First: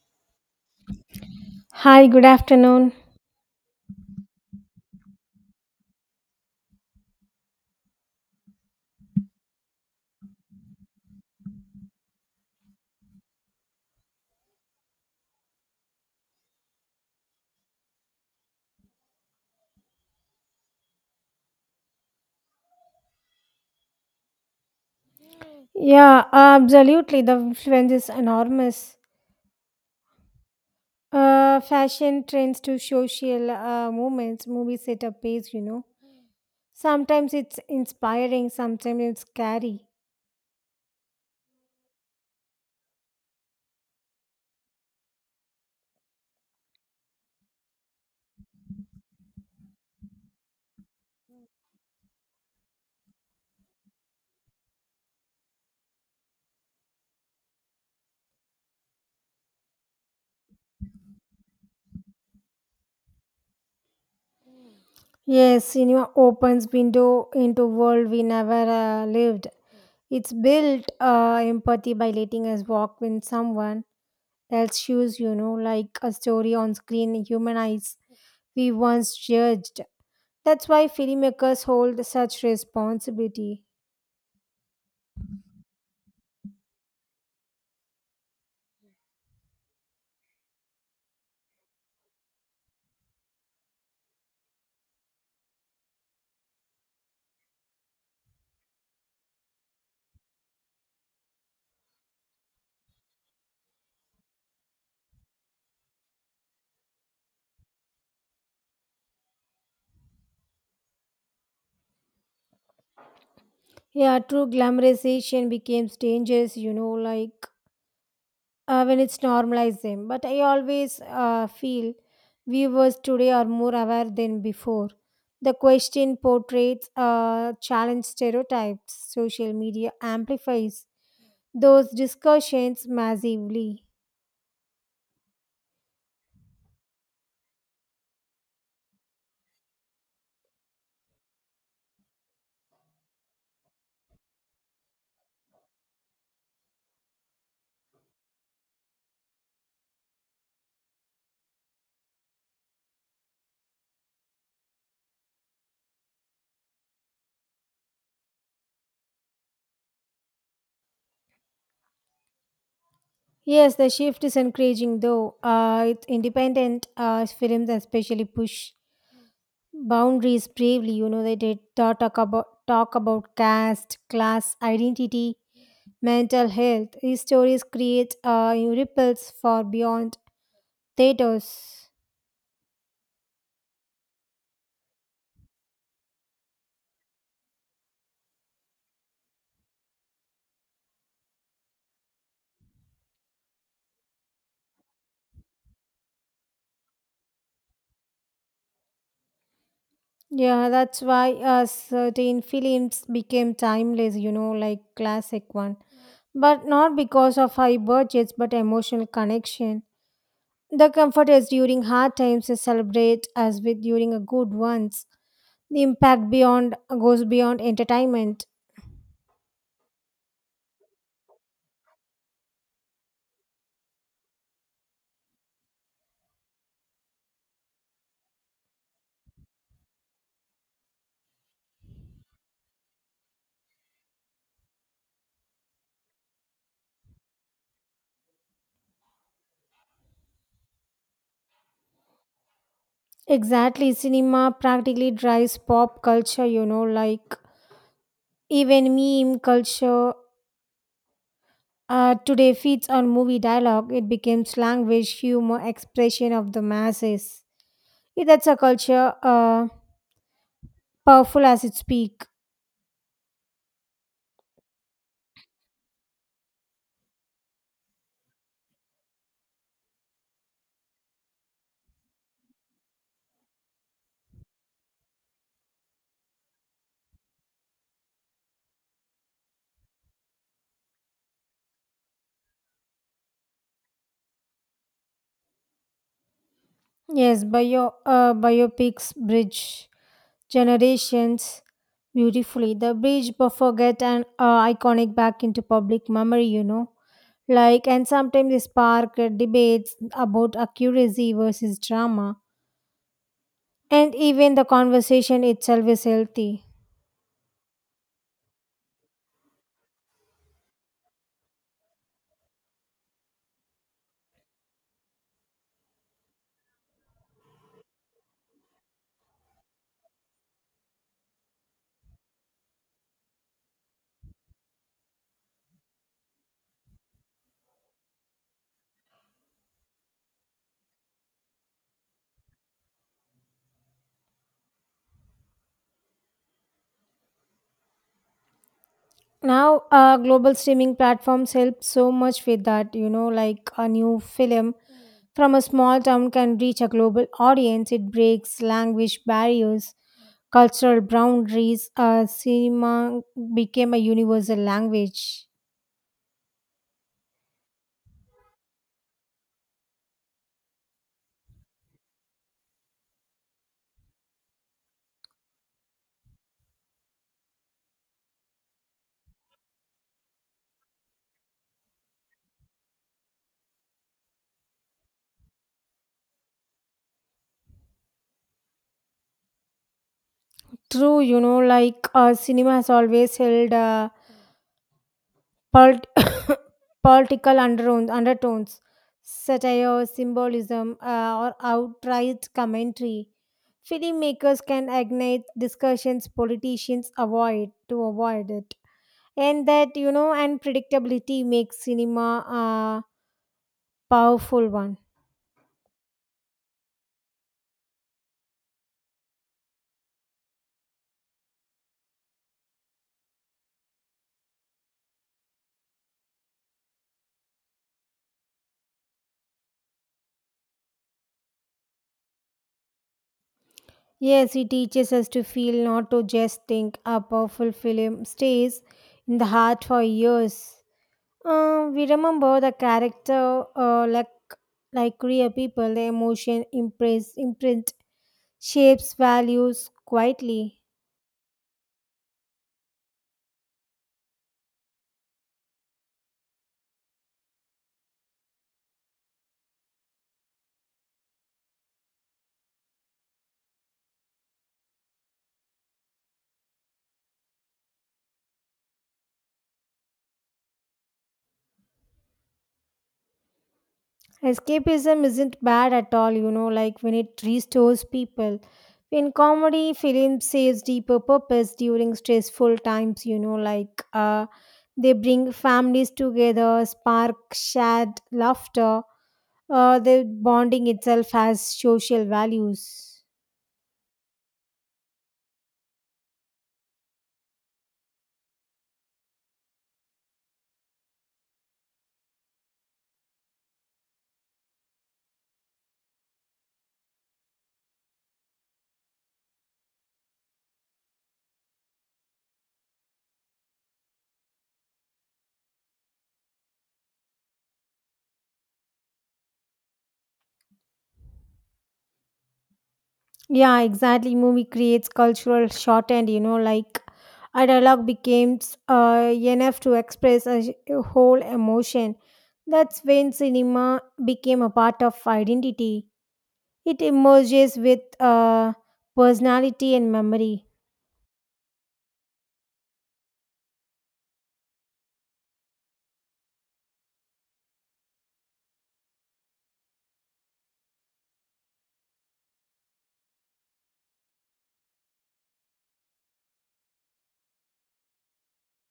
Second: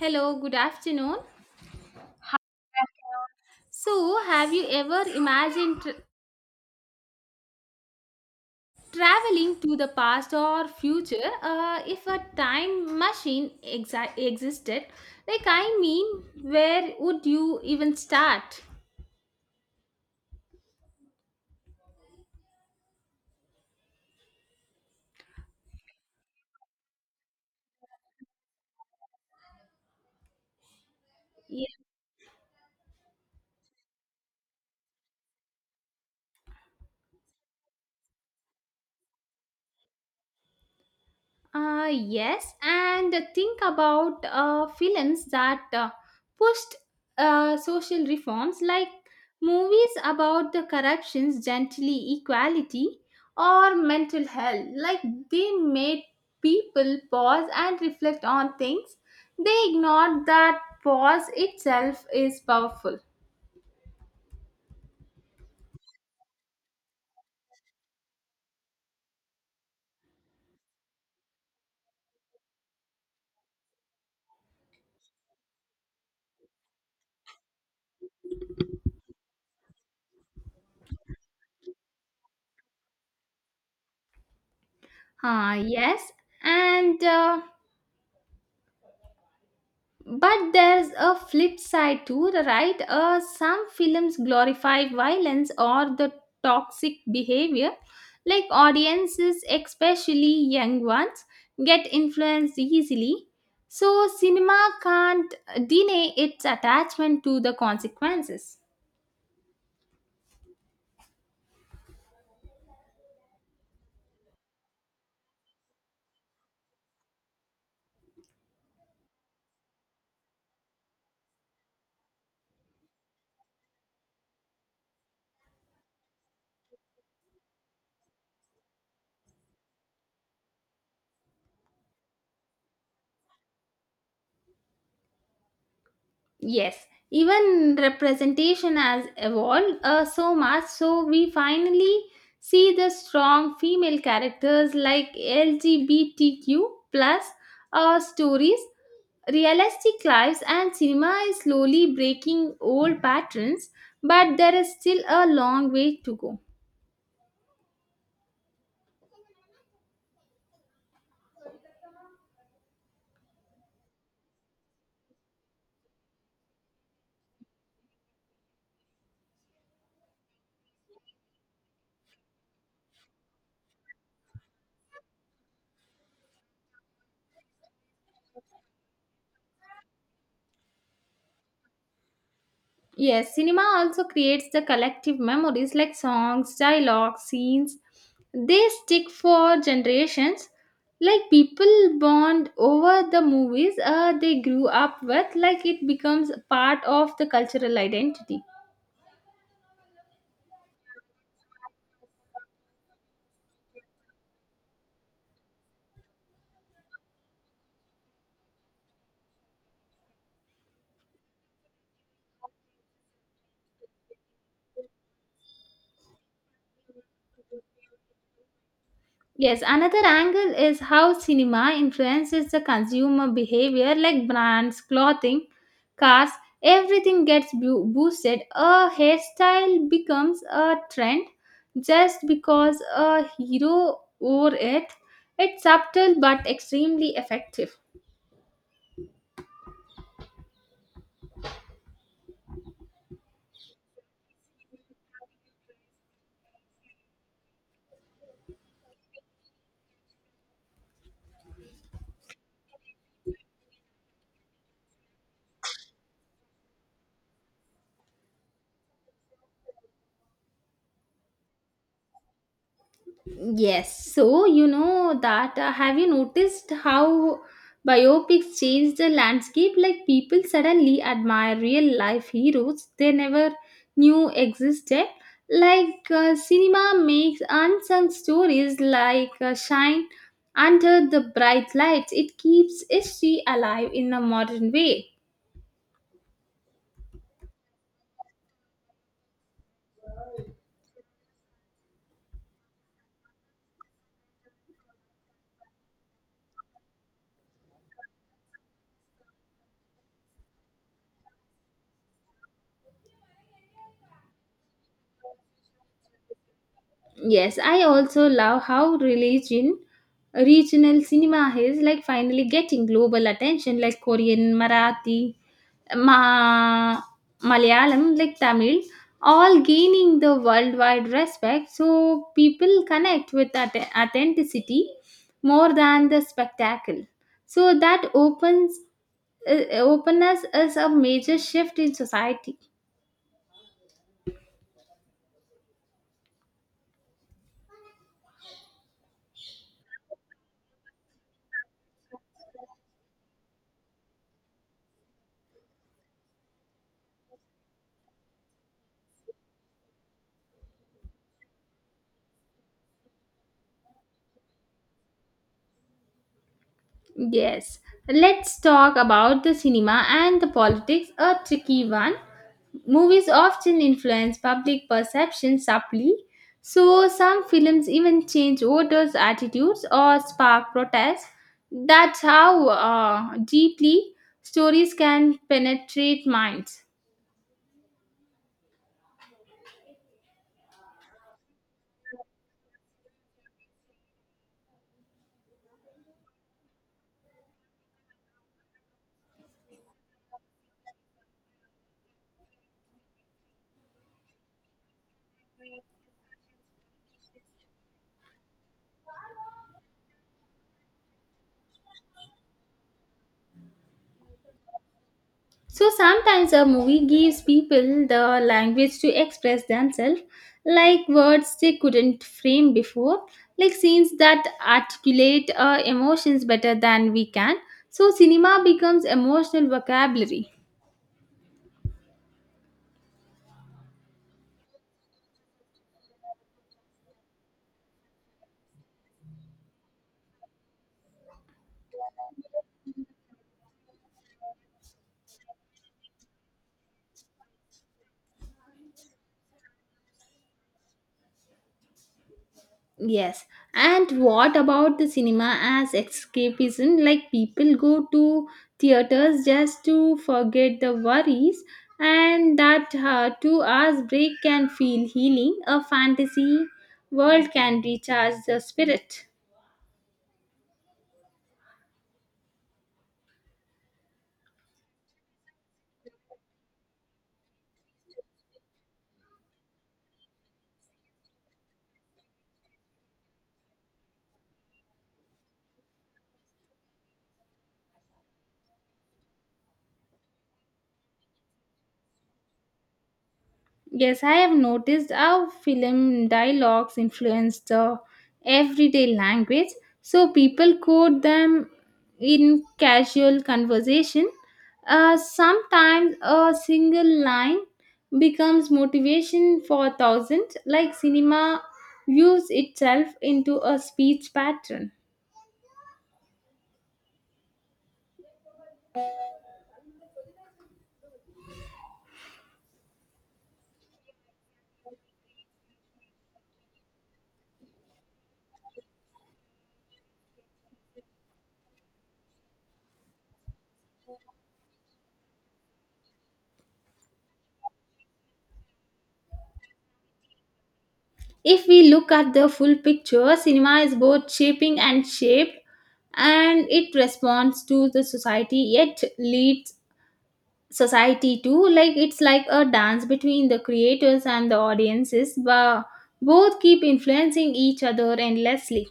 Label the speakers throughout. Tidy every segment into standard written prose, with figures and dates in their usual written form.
Speaker 1: Hello, good afternoon.
Speaker 2: Hi, good afternoon.
Speaker 1: So, have you ever imagined traveling to the past or future? If a time machine exa existed, where would you even start?
Speaker 2: Yeah, absolutely. The influence is enormous. Fashion trends to social movements, movies setup pace. Sometimes it's inspiring, sometimes it's scary.
Speaker 1: Yes, and think about films that pushed social reforms like movies about the corruptions, gently equality, or mental health. Like they made people pause and reflect on things. They ignored that pause itself is powerful.
Speaker 2: Yes, cinema opens window into world we never lived. It's built empathy by letting us walk in someone else's shoes, you know, like a story on screen humanize we once judged. That's why filmmakers hold such responsibility.
Speaker 1: Ah, yes, and but there's a flip side too, right? Some films glorify violence or the toxic behavior, like audiences, especially young ones, get influenced easily. So, cinema can't deny its attachment to the consequences.
Speaker 2: Yeah, true glamorization becomes dangerous, you know, like when it's normalized them. But I always feel viewers today are more aware than before. The question portraits challenge stereotypes. Social media amplifies those discussions massively.
Speaker 1: Yes, even representation has evolved so much, so we finally see the strong female characters like LGBTQ plus stories. Realistic lives and cinema is slowly breaking old patterns, but there is still a long way to go.
Speaker 2: Yes, the shift is encouraging though. It's independent films especially push boundaries bravely, you know, they talk about caste, class, identity, mental health. These stories create ripples far beyond theaters.
Speaker 1: Yes, cinema also creates the collective memories like songs, dialogues, scenes. They stick for generations. Like people bond over the movies they grew up with, like it becomes part of the cultural identity.
Speaker 2: Yeah, that's why certain films became timeless, you know, like classic one, but not because of high budgets, but emotional connection. The comfort is during hard times is celebrate as with during a good ones. The impact beyond goes beyond entertainment.
Speaker 1: Yes, another angle is how cinema influences the consumer behavior, like brands, clothing, cars, everything gets boosted. A hairstyle becomes a trend just because a hero wore it. It's subtle but extremely effective.
Speaker 2: Exactly, cinema practically drives pop culture, you know, like even meme culture today feeds on movie dialogue. It becomes language, humor, expression of the masses. Yeah, that's a culture powerful as its peak.
Speaker 1: Yes, so you know that have you noticed how biopics change the landscape? Like people suddenly admire real life heroes they never knew existed. Like cinema makes unsung stories like shine under the bright lights. It keeps history alive in a modern way.
Speaker 2: Yes, biopics bridge generations beautifully. The bridge forget and iconic back into public memory, you know. Like, and sometimes they spark debates about accuracy versus drama. And even the conversation itself is healthy.
Speaker 1: Yes, I also love how religion, regional cinema is like finally getting global attention, like Korean, Marathi, Ma- Malayalam, like Tamil, all gaining the worldwide respect. So people connect with authenticity more than the spectacle. So that opens openness is a major shift in society.
Speaker 2: Now, global streaming platforms help so much with that. You know, like a new film from a small town can reach a global audience. It breaks language barriers, cultural boundaries. Cinema became a universal language.
Speaker 1: Yes, let's talk about the cinema and the politics, a tricky one. Movies often influence public perception subtly, so some films even change voters' attitudes or spark protests. That's how deeply stories can penetrate minds.
Speaker 2: True, you know, like cinema has always held a Polit- political undertones, satire, symbolism, or outright commentary. Filmmakers can ignite discussions politicians avoid it. And that, you know, unpredictability makes cinema a powerful one.
Speaker 1: So sometimes a movie gives people the language to express themselves, like words they couldn't frame before, like scenes that articulate emotions better than we can. So cinema becomes emotional vocabulary.
Speaker 2: Yes, it teaches us to feel, not to just think. A powerful film stays in the heart for years. We remember the character like real people. The emotion impress imprint shapes values quietly.
Speaker 1: Yes. And what about the cinema as escapism? Like people go to theaters just to forget the worries, and that 2 hour break can feel healing. A fantasy world can recharge the spirit.
Speaker 2: Escapism isn't bad at all, you know, like when it restores people in comedy film saves deeper purpose during stressful times, you know, like they bring families together, spark shared laughter. The bonding itself has social values.
Speaker 1: Yes, I have noticed how film dialogues influence the everyday language, so people quote them in casual conversation. Sometimes a single line becomes motivation for thousands, like cinema views itself into a speech pattern.
Speaker 2: Yeah, exactly. Movie creates cultural shorthand, you know, like a dialogue becomes enough to express a whole emotion. That's when cinema became a part of identity. It emerges with personality and memory.
Speaker 1: If we look at the full picture, cinema is both shaping and shaped, and it responds to the society yet leads society too. Like it's like a dance between the creators and the audiences, but both keep influencing each other endlessly.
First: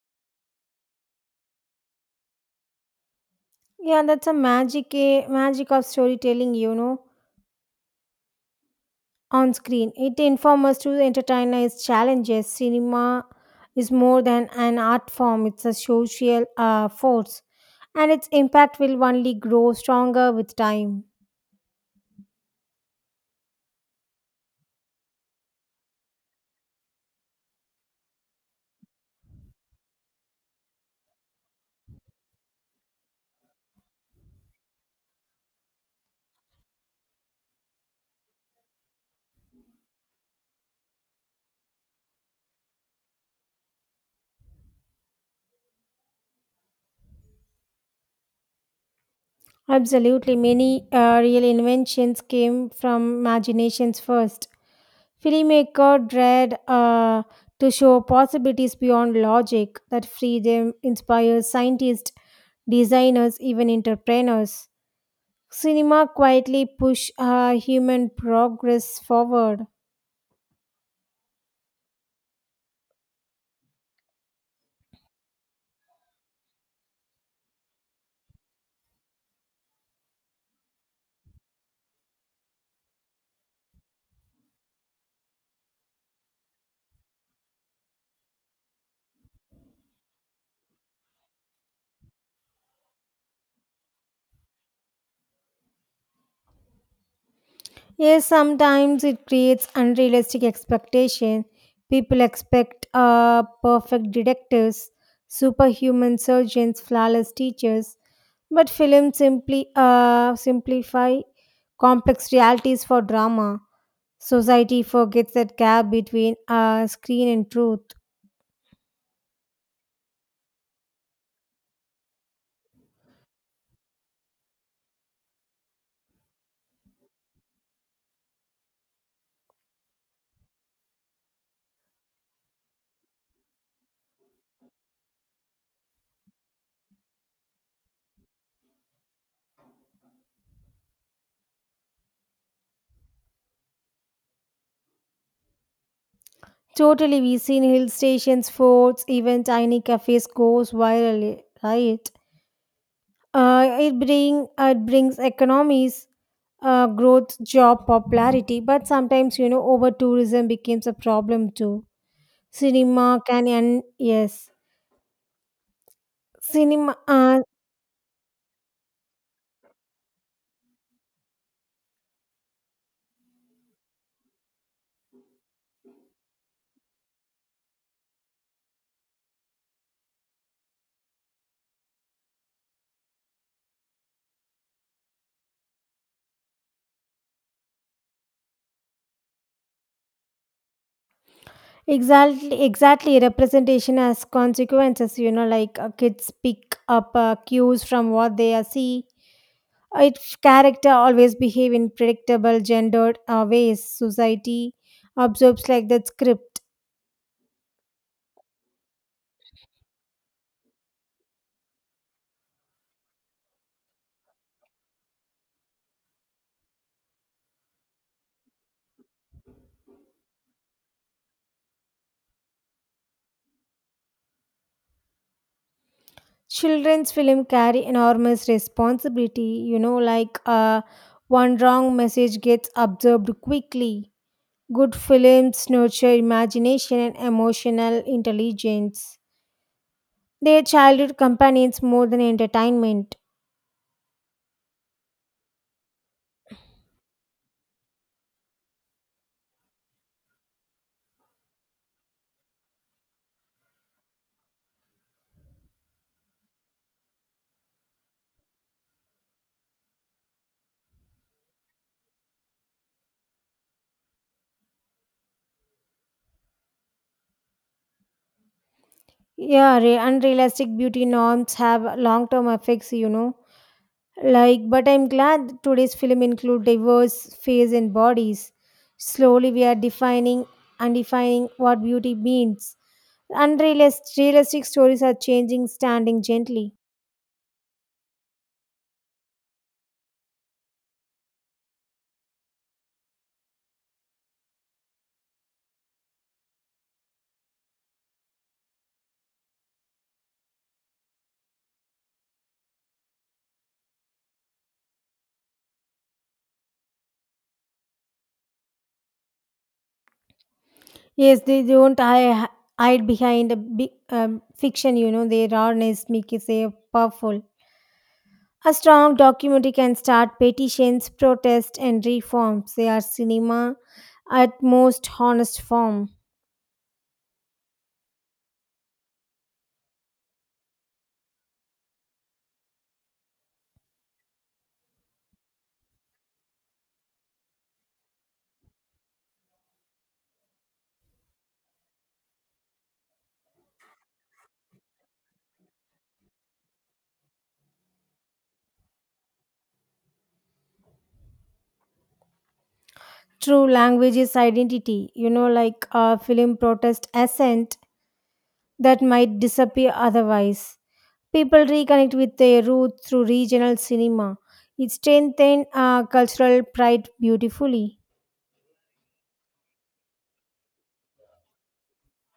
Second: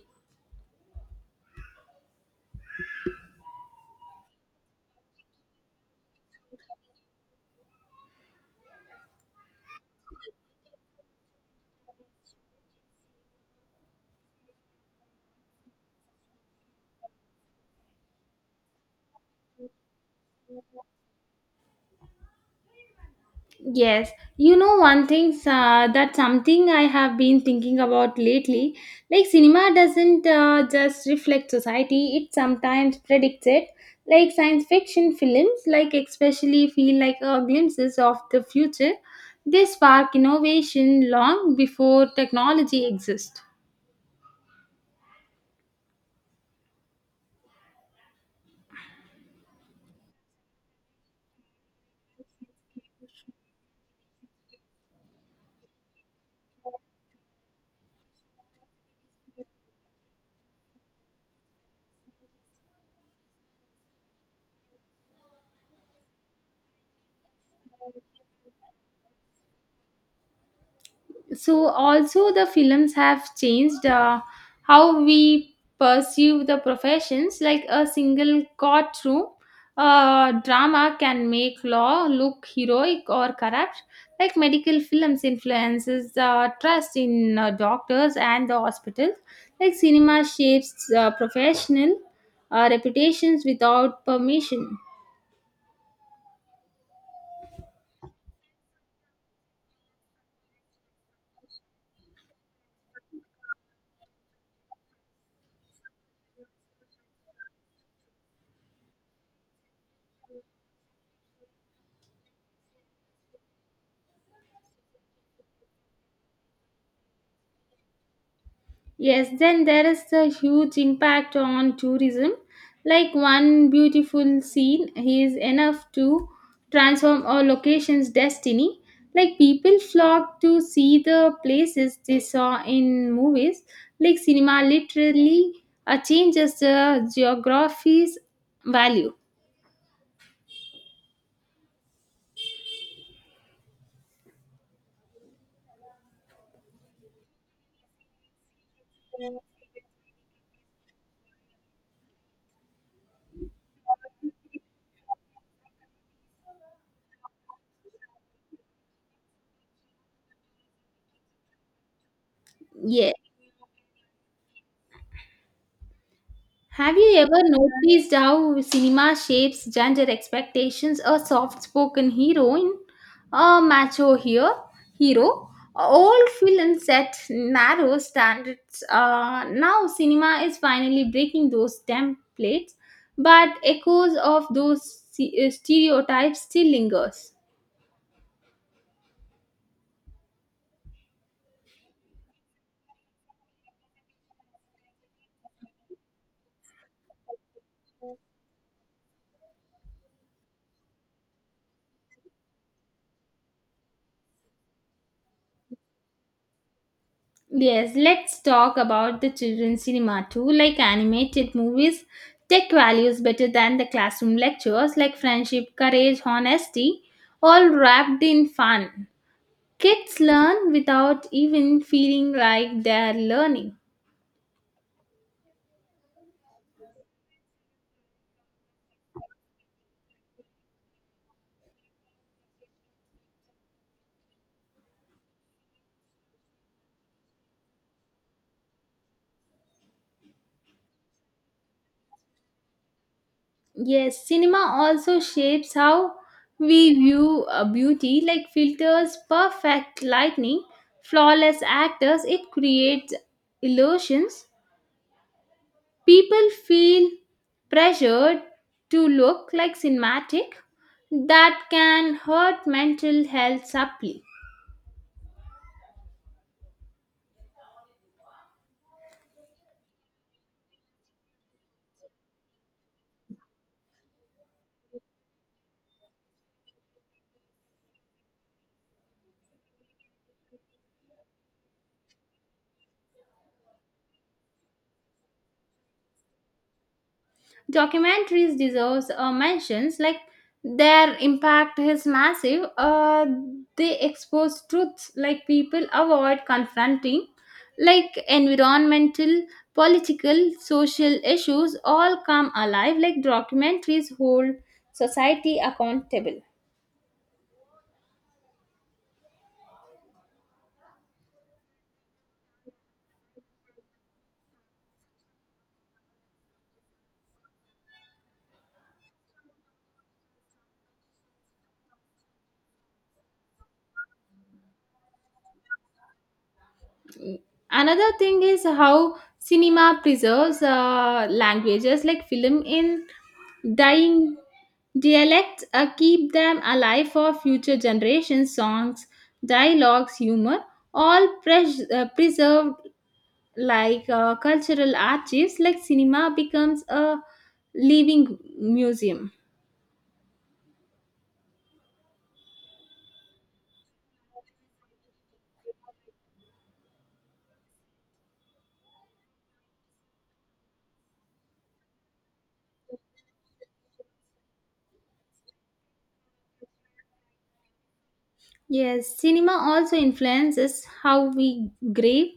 Speaker 2: Yeah, that's a magic of storytelling, you know. On screen, it informs us to entertain its challenges. Cinema is more than an art form, it's a social force, and its impact will only grow stronger with time.
Speaker 1: Yes, you know, one thing that something I have been thinking about lately, like cinema doesn't just reflect society, it sometimes predicts it. Like science fiction films like especially feel like glimpses of the future. They spark innovation long before technology exists.
Speaker 2: Absolutely, many real inventions came from imaginations first. Filmmaker dread to show possibilities beyond logic. That freedom inspires scientists, designers, even entrepreneurs. Cinema quietly push human progress forward.
Speaker 1: So also the films have changed how we pursue the professions, like a single courtroom drama can make law look heroic or corrupt. Like medical films influences the trust in doctors and the hospitals. Like cinema shapes professional reputations without permission.
Speaker 2: Yes, sometimes it creates unrealistic expectations. People expect perfect detectives, superhuman surgeons, flawless teachers, but films simply simplify complex realities for drama. Society forgets that gap between screen and truth.
Speaker 1: Yes, then there is the huge impact on tourism. Like one beautiful scene is enough to transform a location's destiny. Like people flock to see the places they saw in movies. Like cinema literally changes the geography's value.
Speaker 2: Totally, we seen hill stations, forts, even tiny cafes goes viral, right? It brings economies, growth, job popularity, but sometimes, you know, over tourism becomes a problem too.
Speaker 1: Yes.
Speaker 2: Cinema can and yes, cinema
Speaker 1: Have you ever noticed how cinema shapes gender expectations? A soft spoken heroine, a macho hero, all films set narrow standards. Now, cinema is finally breaking those templates, but echoes of those stereotypes still lingers.
Speaker 2: exactly. Exactly representation has consequences. You know, like kids pick up cues from what they are see. Its character always behave in predictable, gendered ways. Society absorbs like that script.
Speaker 1: Yes, let's talk about the children's cinema too. Like animated movies, take values better than the classroom lectures, like friendship, courage, honesty, all wrapped in fun. Kids learn without even feeling like they're learning.
Speaker 2: Children's film carry enormous responsibility, you know, like one wrong message gets absorbed quickly. Good films nurture imagination and emotional intelligence. They are childhood companions more than entertainment.
Speaker 1: Yes, cinema also shapes how we view beauty, like filters, perfect lighting, flawless actors. It creates illusions. People feel pressured to look like cinematic that can hurt mental health subtly.
Speaker 2: Yeah, unrealistic beauty norms have long term effects, you know, like, but I'm glad today's film include diverse face and bodies. Slowly we are defining and defining what beauty means. Unrealistic realistic stories are changing, standing gently.
Speaker 1: Documentaries deserves mentions like their impact is massive. They expose truths like people avoid confronting, like environmental, political, social issues all come alive. Like documentaries hold society accountable.
Speaker 2: Yes, they don't hide behind a big, fiction, you know, their rawness makes it say powerful. A strong documentary can start petitions, protests, and reforms. They are cinema at most honest form.
Speaker 1: Another thing is how cinema preserves languages, like film in dying dialects keep them alive for future generations. Songs, dialogues, humor, all preserved like cultural archives, like cinema becomes a living museum.
Speaker 2: True, language is identity, you know, like a film protest assent that might disappear otherwise. People reconnect with their roots through regional cinema. It strengthens cultural pride beautifully.
Speaker 1: Yes, cinema also influences how we grieve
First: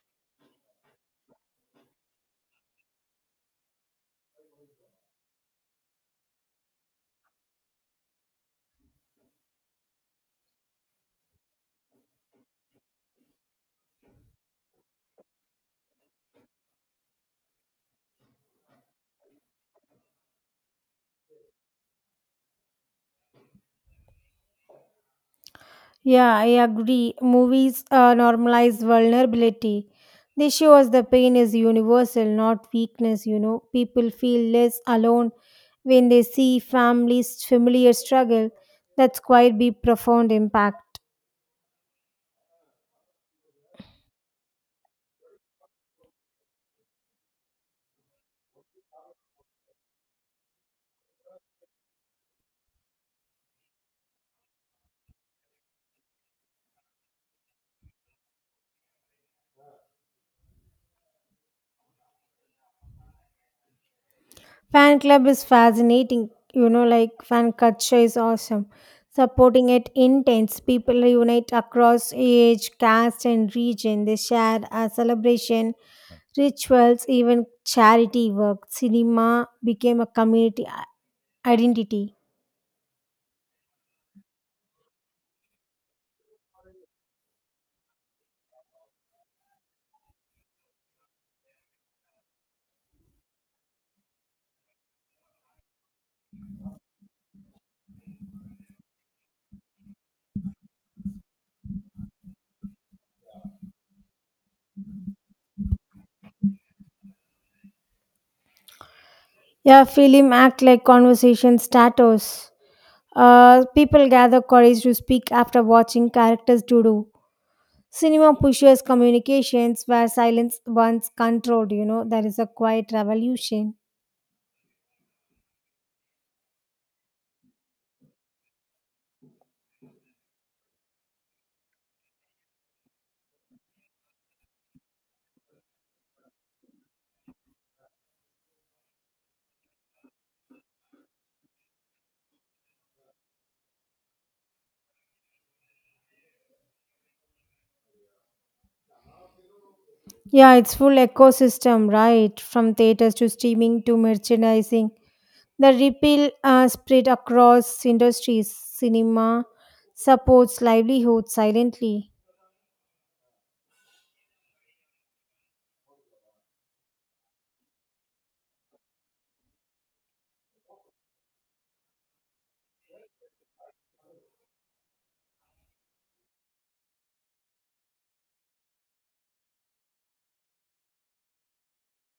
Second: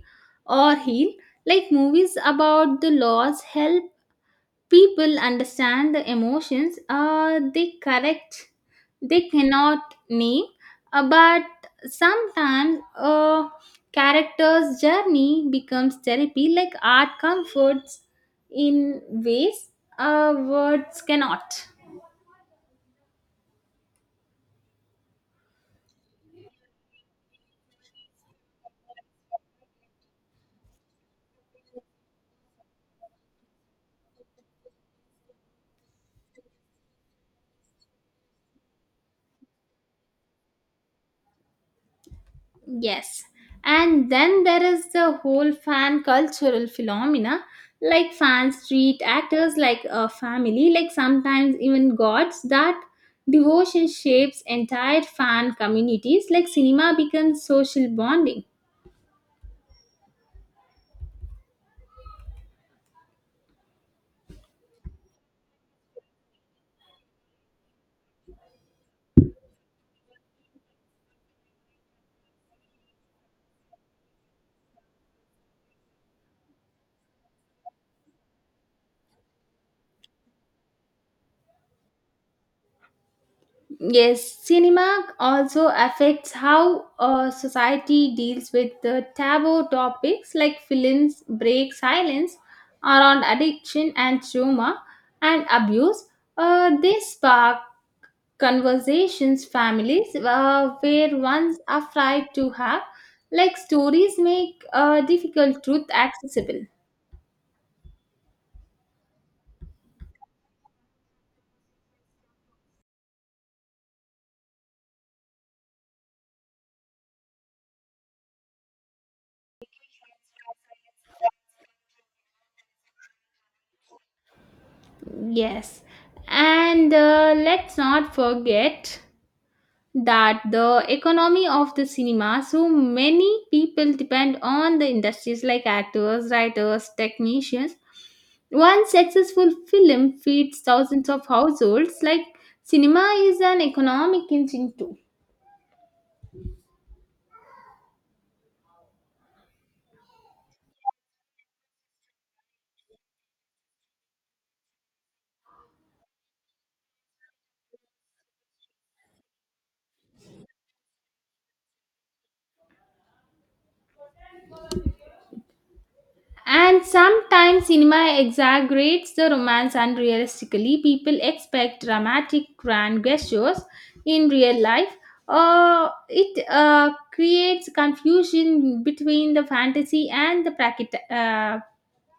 Speaker 1: or heal, like movies about the loss help people understand the emotions they correct they cannot name, but sometimes a character's journey becomes therapy, like art comforts in ways words cannot.
Speaker 2: Yeah, I agree. Movies normalize vulnerability. They show us the pain is universal, not weakness. You know, people feel less alone when they see families' familiar struggle. That's quite be profound impact.
Speaker 1: Yes. And then there is the whole fan cultural phenomena. Like fans treat actors like a family, like sometimes even gods. That devotion shapes entire fan communities. Like cinema becomes social bonding.
Speaker 2: Fan club is fascinating. You know, like fan culture is awesome. Supporting it intense. People unite across age, caste, and region. They share a celebration, rituals, even charity work. Cinema became a community identity.
Speaker 1: Yes, cinema also affects how society deals with the taboo topics, like films break silence around addiction and trauma and abuse. They spark conversations families were once afraid to have, like stories make difficult truth accessible.
Speaker 2: Yeah, film act like conversation status. People gather courage to speak after watching characters do. Cinema pushes communications where silence once controlled, you know, there is a quiet revolution.
Speaker 1: Yes, and let's not forget that the economy of the cinema, so many people depend on the industries, like actors, writers, technicians. One successful film feeds thousands of households. Like cinema is an economic engine too.
Speaker 2: Yeah, it's full ecosystem, right? From theaters to streaming to merchandising. The ripple spread across industries. Cinema supports livelihood silently.
Speaker 1: And sometimes cinema exaggerates the romance unrealistically. People expect dramatic grand gestures in real life. It creates confusion between the fantasy and the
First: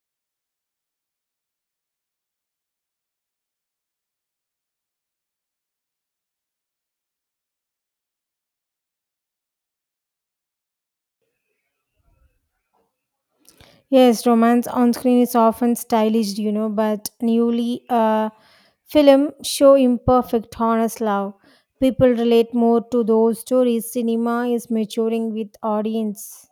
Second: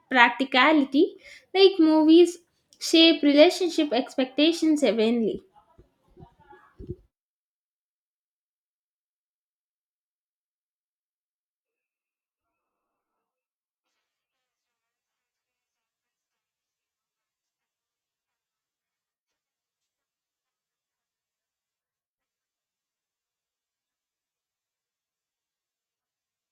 Speaker 1: practicality. Like movies shape relationship expectations heavenly.
Speaker 2: Yes, romance on screen is often stylized, you know, but newly film show imperfect, honest love. People relate more to those stories. Cinema is maturing with audience.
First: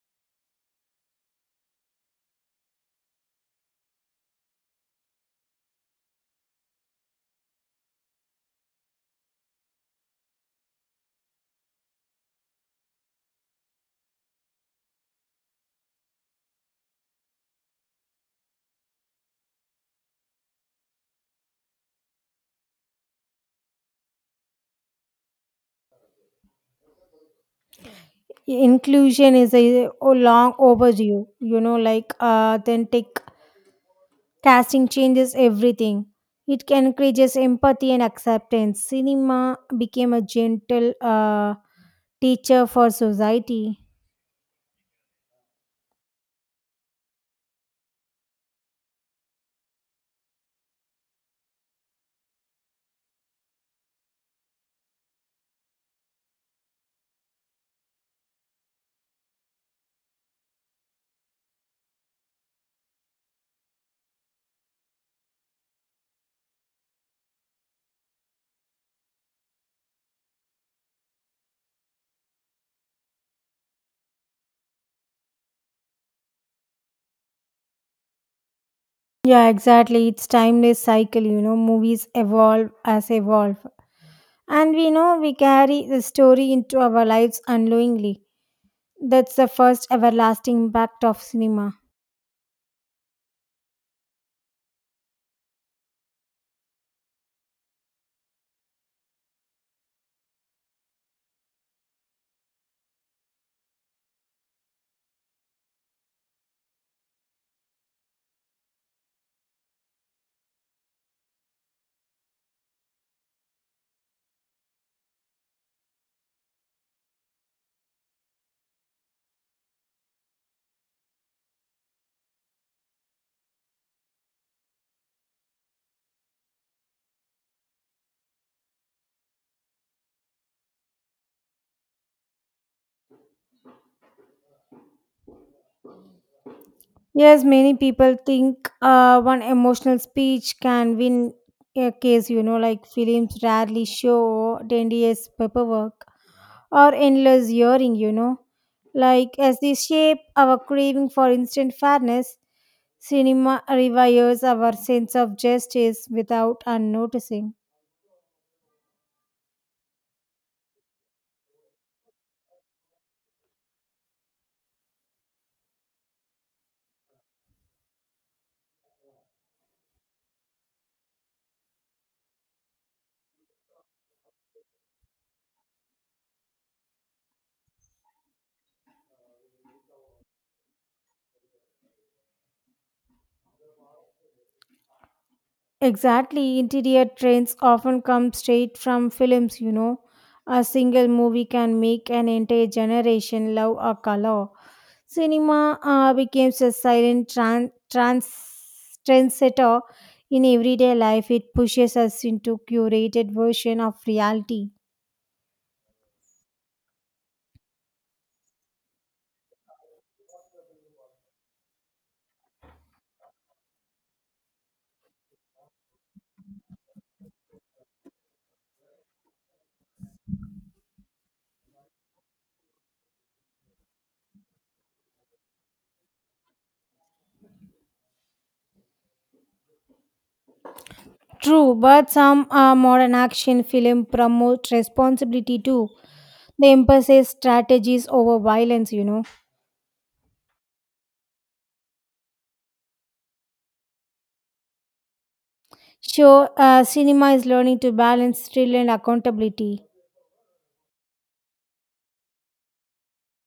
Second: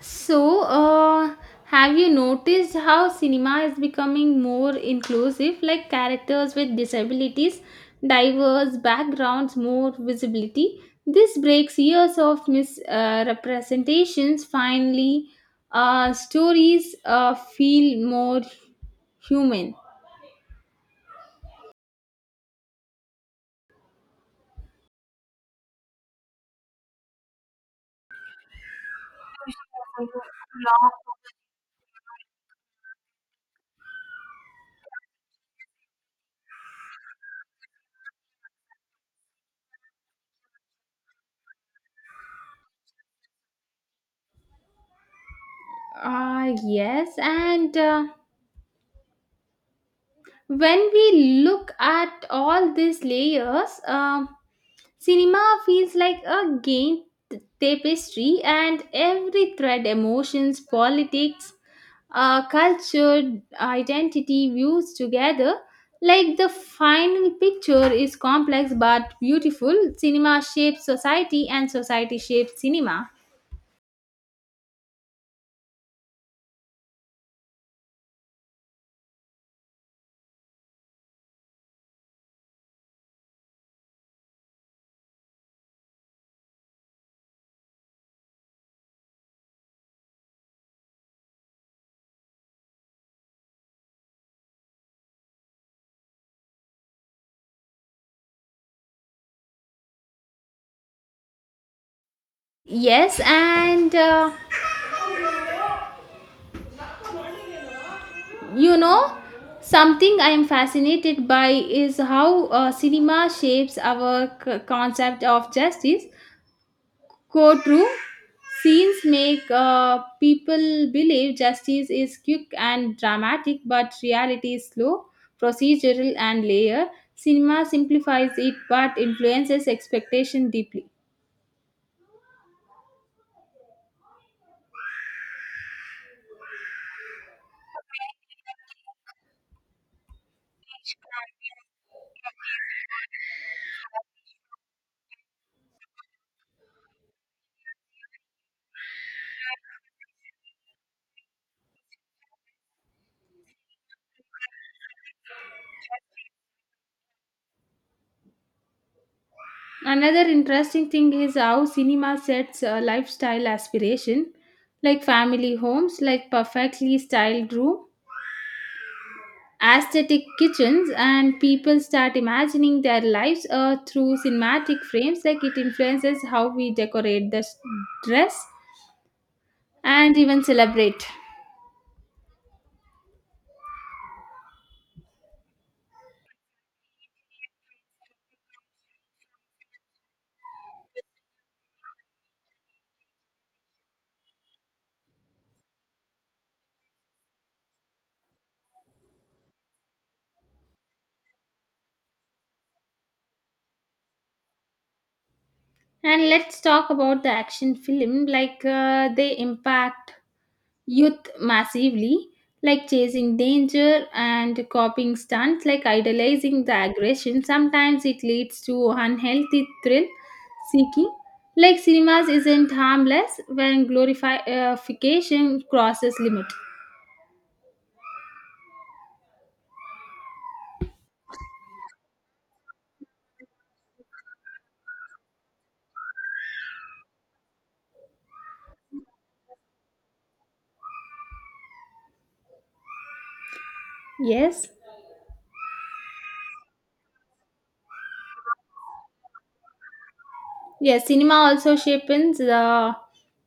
Speaker 1: So, have you noticed how cinema is becoming more inclusive, like characters with disabilities, diverse backgrounds, more visibility? This breaks years of misrepresentations. Finally, stories feel more human.
Speaker 2: Inclusion is a long overdue, you know, like authentic casting changes everything. It can encourages empathy and acceptance. Cinema became a gentle teacher for society.
Speaker 1: Ah yes, and when we look at all these layers, cinema feels like a game tapestry, and every thread, emotions, politics, culture, identity, views together. Like the final picture is complex but beautiful. Cinema shapes society, and society shapes cinema.
Speaker 2: Yeah, exactly. It's timeless cycle, you know, movies evolve as evolve. And we know we carry the story into our lives unknowingly. That's the first everlasting impact of cinema.
Speaker 1: Yes, and you know, something I am fascinated by is how cinema shapes our concept of justice. Courtroom scenes make people believe justice is quick and dramatic, but reality is slow, procedural, and layered. Cinema simplifies it but influences expectation deeply.
Speaker 2: Yes, many people think one emotional speech can win a case, you know, like films rarely show tedious paperwork or endless hearing, you know. Like as they shape our craving for instant fairness, cinema rewires our sense of justice without unnoticing.
Speaker 1: Another interesting thing is how cinema sets lifestyle aspiration, like family homes, like perfectly styled room aesthetic kitchens, and people start imagining their lives through cinematic frames. Like it influences how we decorate, the dress, and even celebrate.
Speaker 2: Exactly, interior trends often come straight from films, you know. A single movie can make an entire generation love a color. Cinema becomes a silent trendsetter in everyday life. It pushes us into curated version of reality.
Speaker 1: And let's talk about the action film, like they impact youth massively, like chasing danger and copying stunts, like idolizing the aggression. Sometimes it leads to unhealthy thrill seeking. Like cinemas isn't harmless when glorification crosses limit.
Speaker 2: True, but some modern action film promote responsibility too. They emphasize strategies over violence, you know.
Speaker 1: Yes.
Speaker 2: So, cinema is learning to balance thrill and accountability.
Speaker 1: Yes, cinema also shapes the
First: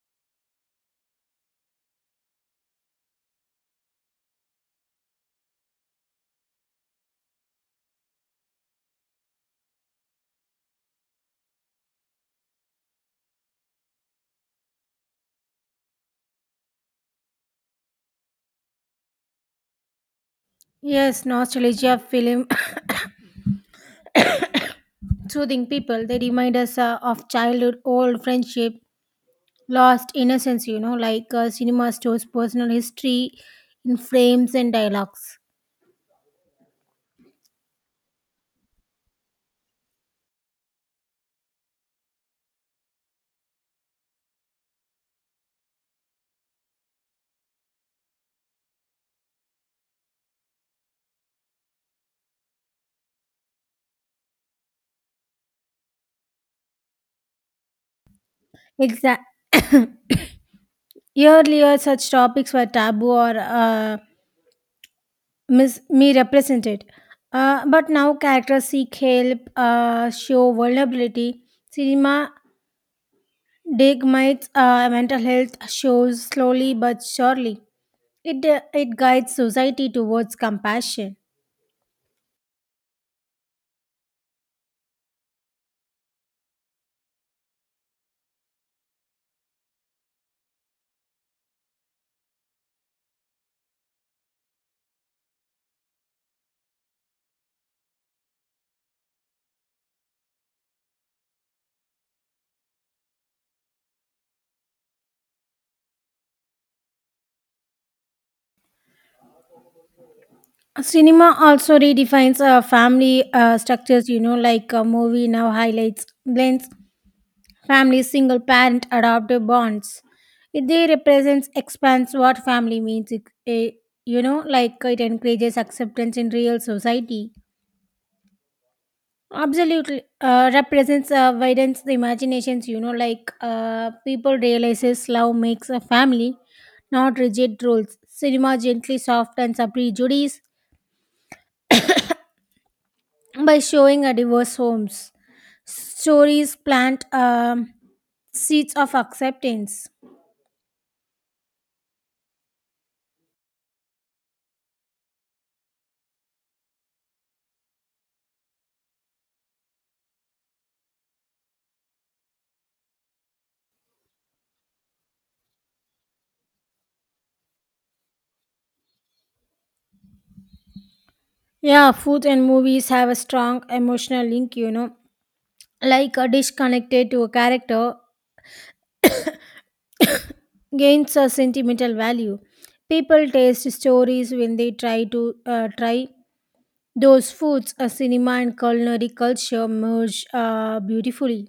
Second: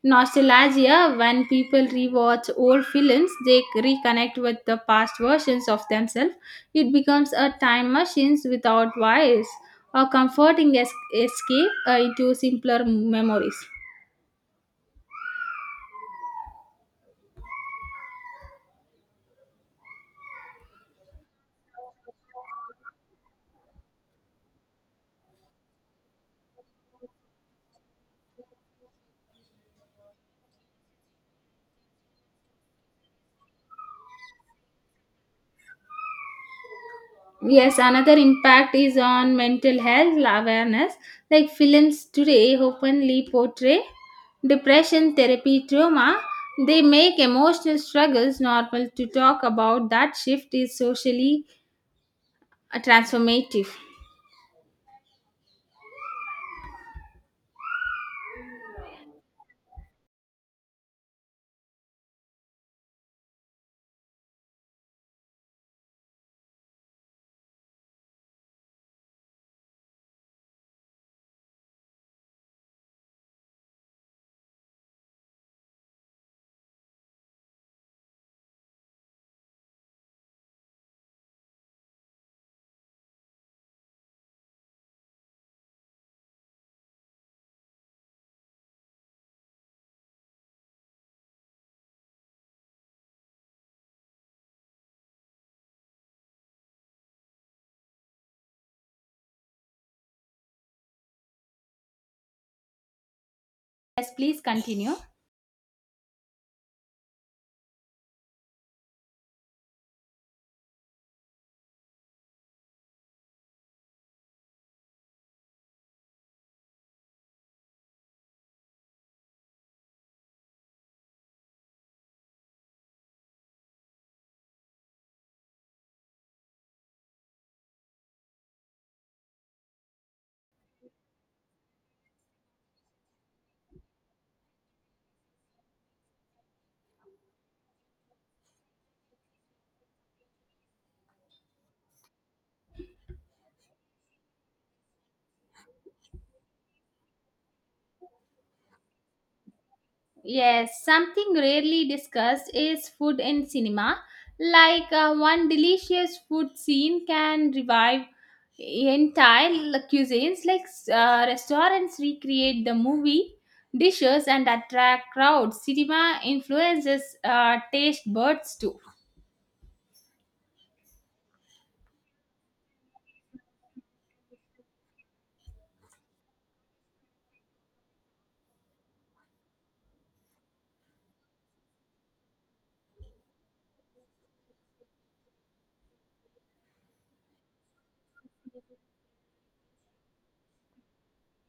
Speaker 1: nostalgia. When people rewatch old films, they reconnect with the past versions of themselves. It becomes a time machine without wires, a comforting escape into simpler memories.
Speaker 2: Yes, nostalgia film soothing people. They remind us of childhood, old friendship, lost innocence, you know, like cinema stores personal history in frames and dialogues.
Speaker 1: Yes, another impact is on mental health awareness. Like films today openly portray depression, therapy, trauma. They make emotional struggles normal to talk about. That shift is socially transformative.
Speaker 2: Exactly. Earlier, such topics were taboo or misrepresented. But now characters seek help, show vulnerability. Cinema deignites mental health shows slowly but surely. It guides society towards compassion.
Speaker 1: Yes, please continue.
Speaker 2: Cinema also redefines family structures, you know, like a movie now highlights blends family, single parent, adoptive bonds. It they represents expands what family means. You know, like it encourages acceptance in real society. Absolutely, represents widens the imaginations. You know, like people realizes love makes a family, not rigid rules. Cinema gently softens a prejudice by showing a diverse homes. Stories plant seeds of acceptance.
Speaker 1: Yes, something rarely discussed is food in cinema. Like one delicious food scene can revive entire cuisines, like restaurants recreate the movie dishes and attract crowds. Cinema influences taste buds too.
Speaker 2: Yeah, food and movies have a strong emotional link, you know. Like a dish connected to a character gains a sentimental value. People taste stories when they try to try those foods. A cinema and culinary culture merge beautifully.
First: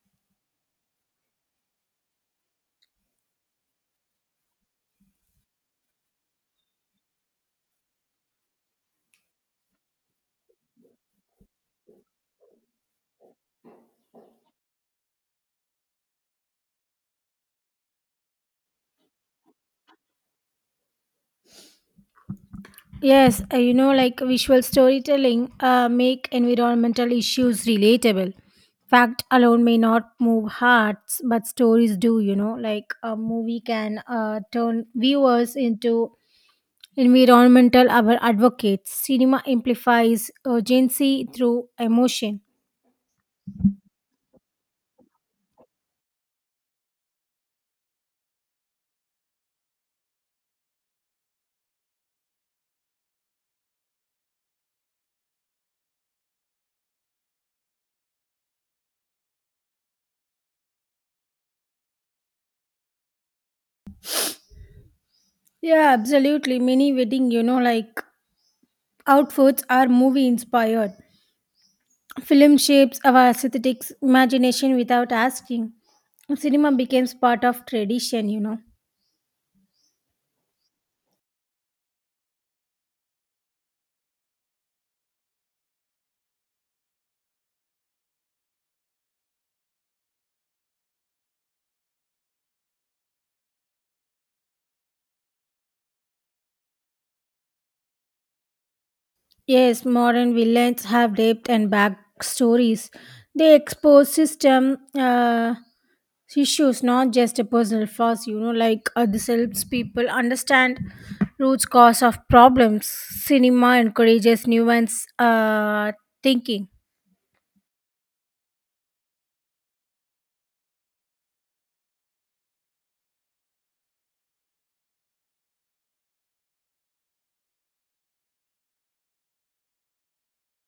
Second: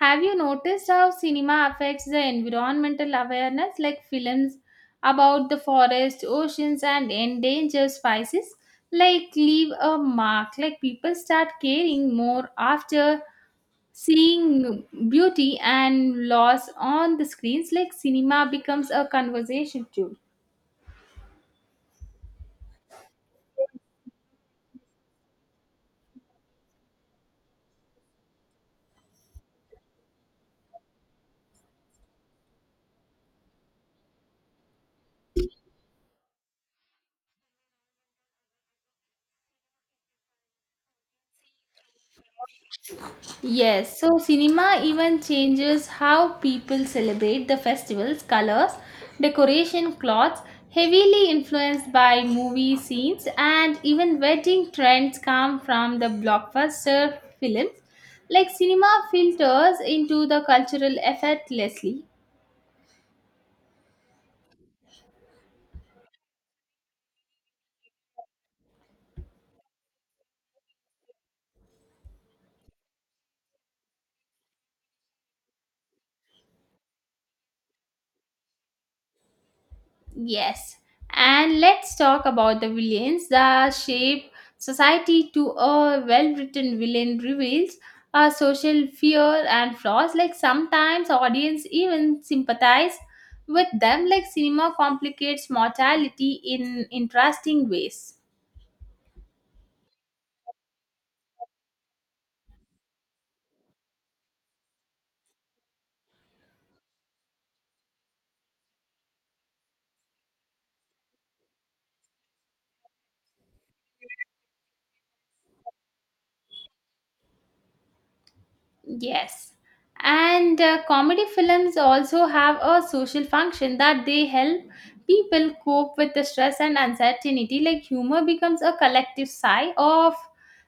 Speaker 1: Have you noticed how cinema affects the environmental awareness, like films about the forest, oceans, and endangered species? Like, leave a mark. Like, people start caring more after seeing beauty and loss on the screens. Like, cinema becomes a conversation tool.
Speaker 2: Yes, you know, like visual storytelling make environmental issues relatable. Fact alone may not move hearts, but stories do. You know, like a movie can turn viewers into environmental advocates. Cinema amplifies urgency through emotion.
Speaker 1: Yes, so cinema even changes how people celebrate the festival's colors, decoration, clothes, heavily influenced by movie scenes, and even wedding trends come from the blockbuster films. Like cinema filters into the cultural effortlessly.
Speaker 2: Yeah, absolutely. Many wedding, you know, like outfits are movie inspired. Film shapes our aesthetic imagination without asking. Cinema becomes part of tradition, you know.
Speaker 1: Yes, and let's talk about the villains that shape society to a well written villain reveals our social fear and flaws. Like sometimes audience even sympathize with them, like cinema complicates mortality in interesting ways.
Speaker 2: Yes, modern villains have depth and backstories. They expose system issues, not just a personal flaws, you know, like this helps people understand root cause of problems. Cinema encourages nuanced thinking.
Speaker 1: Yes. And comedy films also have a social function that they help people cope with the stress and uncertainty. Like humor becomes a collective sigh of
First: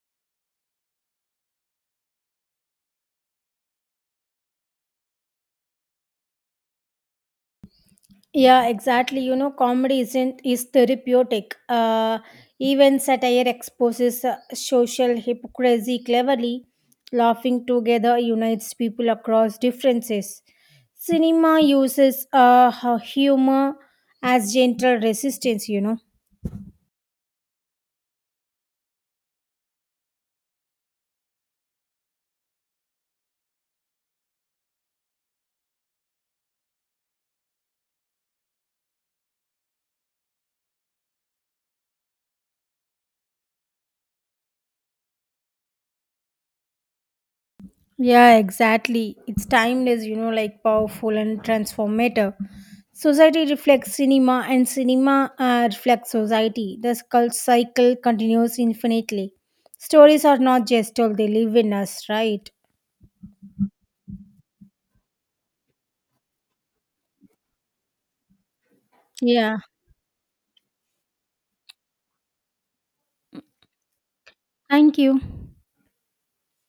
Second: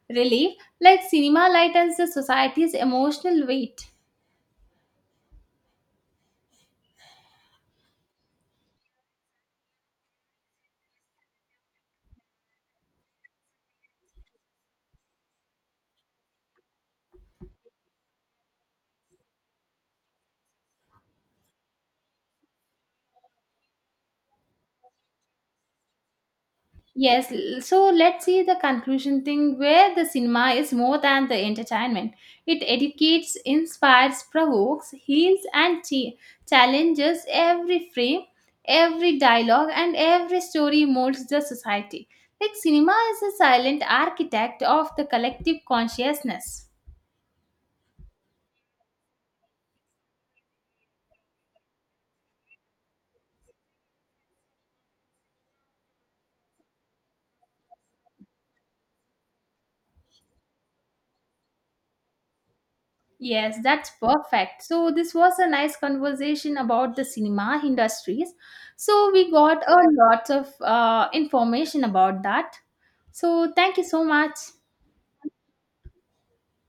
Speaker 1: relief, like cinema lightens the society's emotional weight.
Speaker 2: Yeah, exactly. You know, comedy isn't is therapeutic. Even satire exposes social hypocrisy cleverly. Laughing together unites people across differences. Cinema uses humor as gentle resistance. You know.
Speaker 1: Yes, so let's see the conclusion thing where the cinema is more than the entertainment. It educates, inspires, provokes, heals, and challenges every frame, every dialogue, and every story molds the society. Like, cinema is a silent architect of the collective consciousness.
Speaker 2: Yeah, exactly. It's timeless, you know, like powerful and transformative. Society reflects cinema, and cinema reflects society. The cult cycle continues infinitely. Stories are not just told, they live in us, right?
Speaker 1: Yes, that's perfect. So this was a nice conversation about the cinema industries. So we
Speaker 2: Yeah.
Speaker 1: got a lot of information about that. So thank you so much.
Speaker 2: Thank you.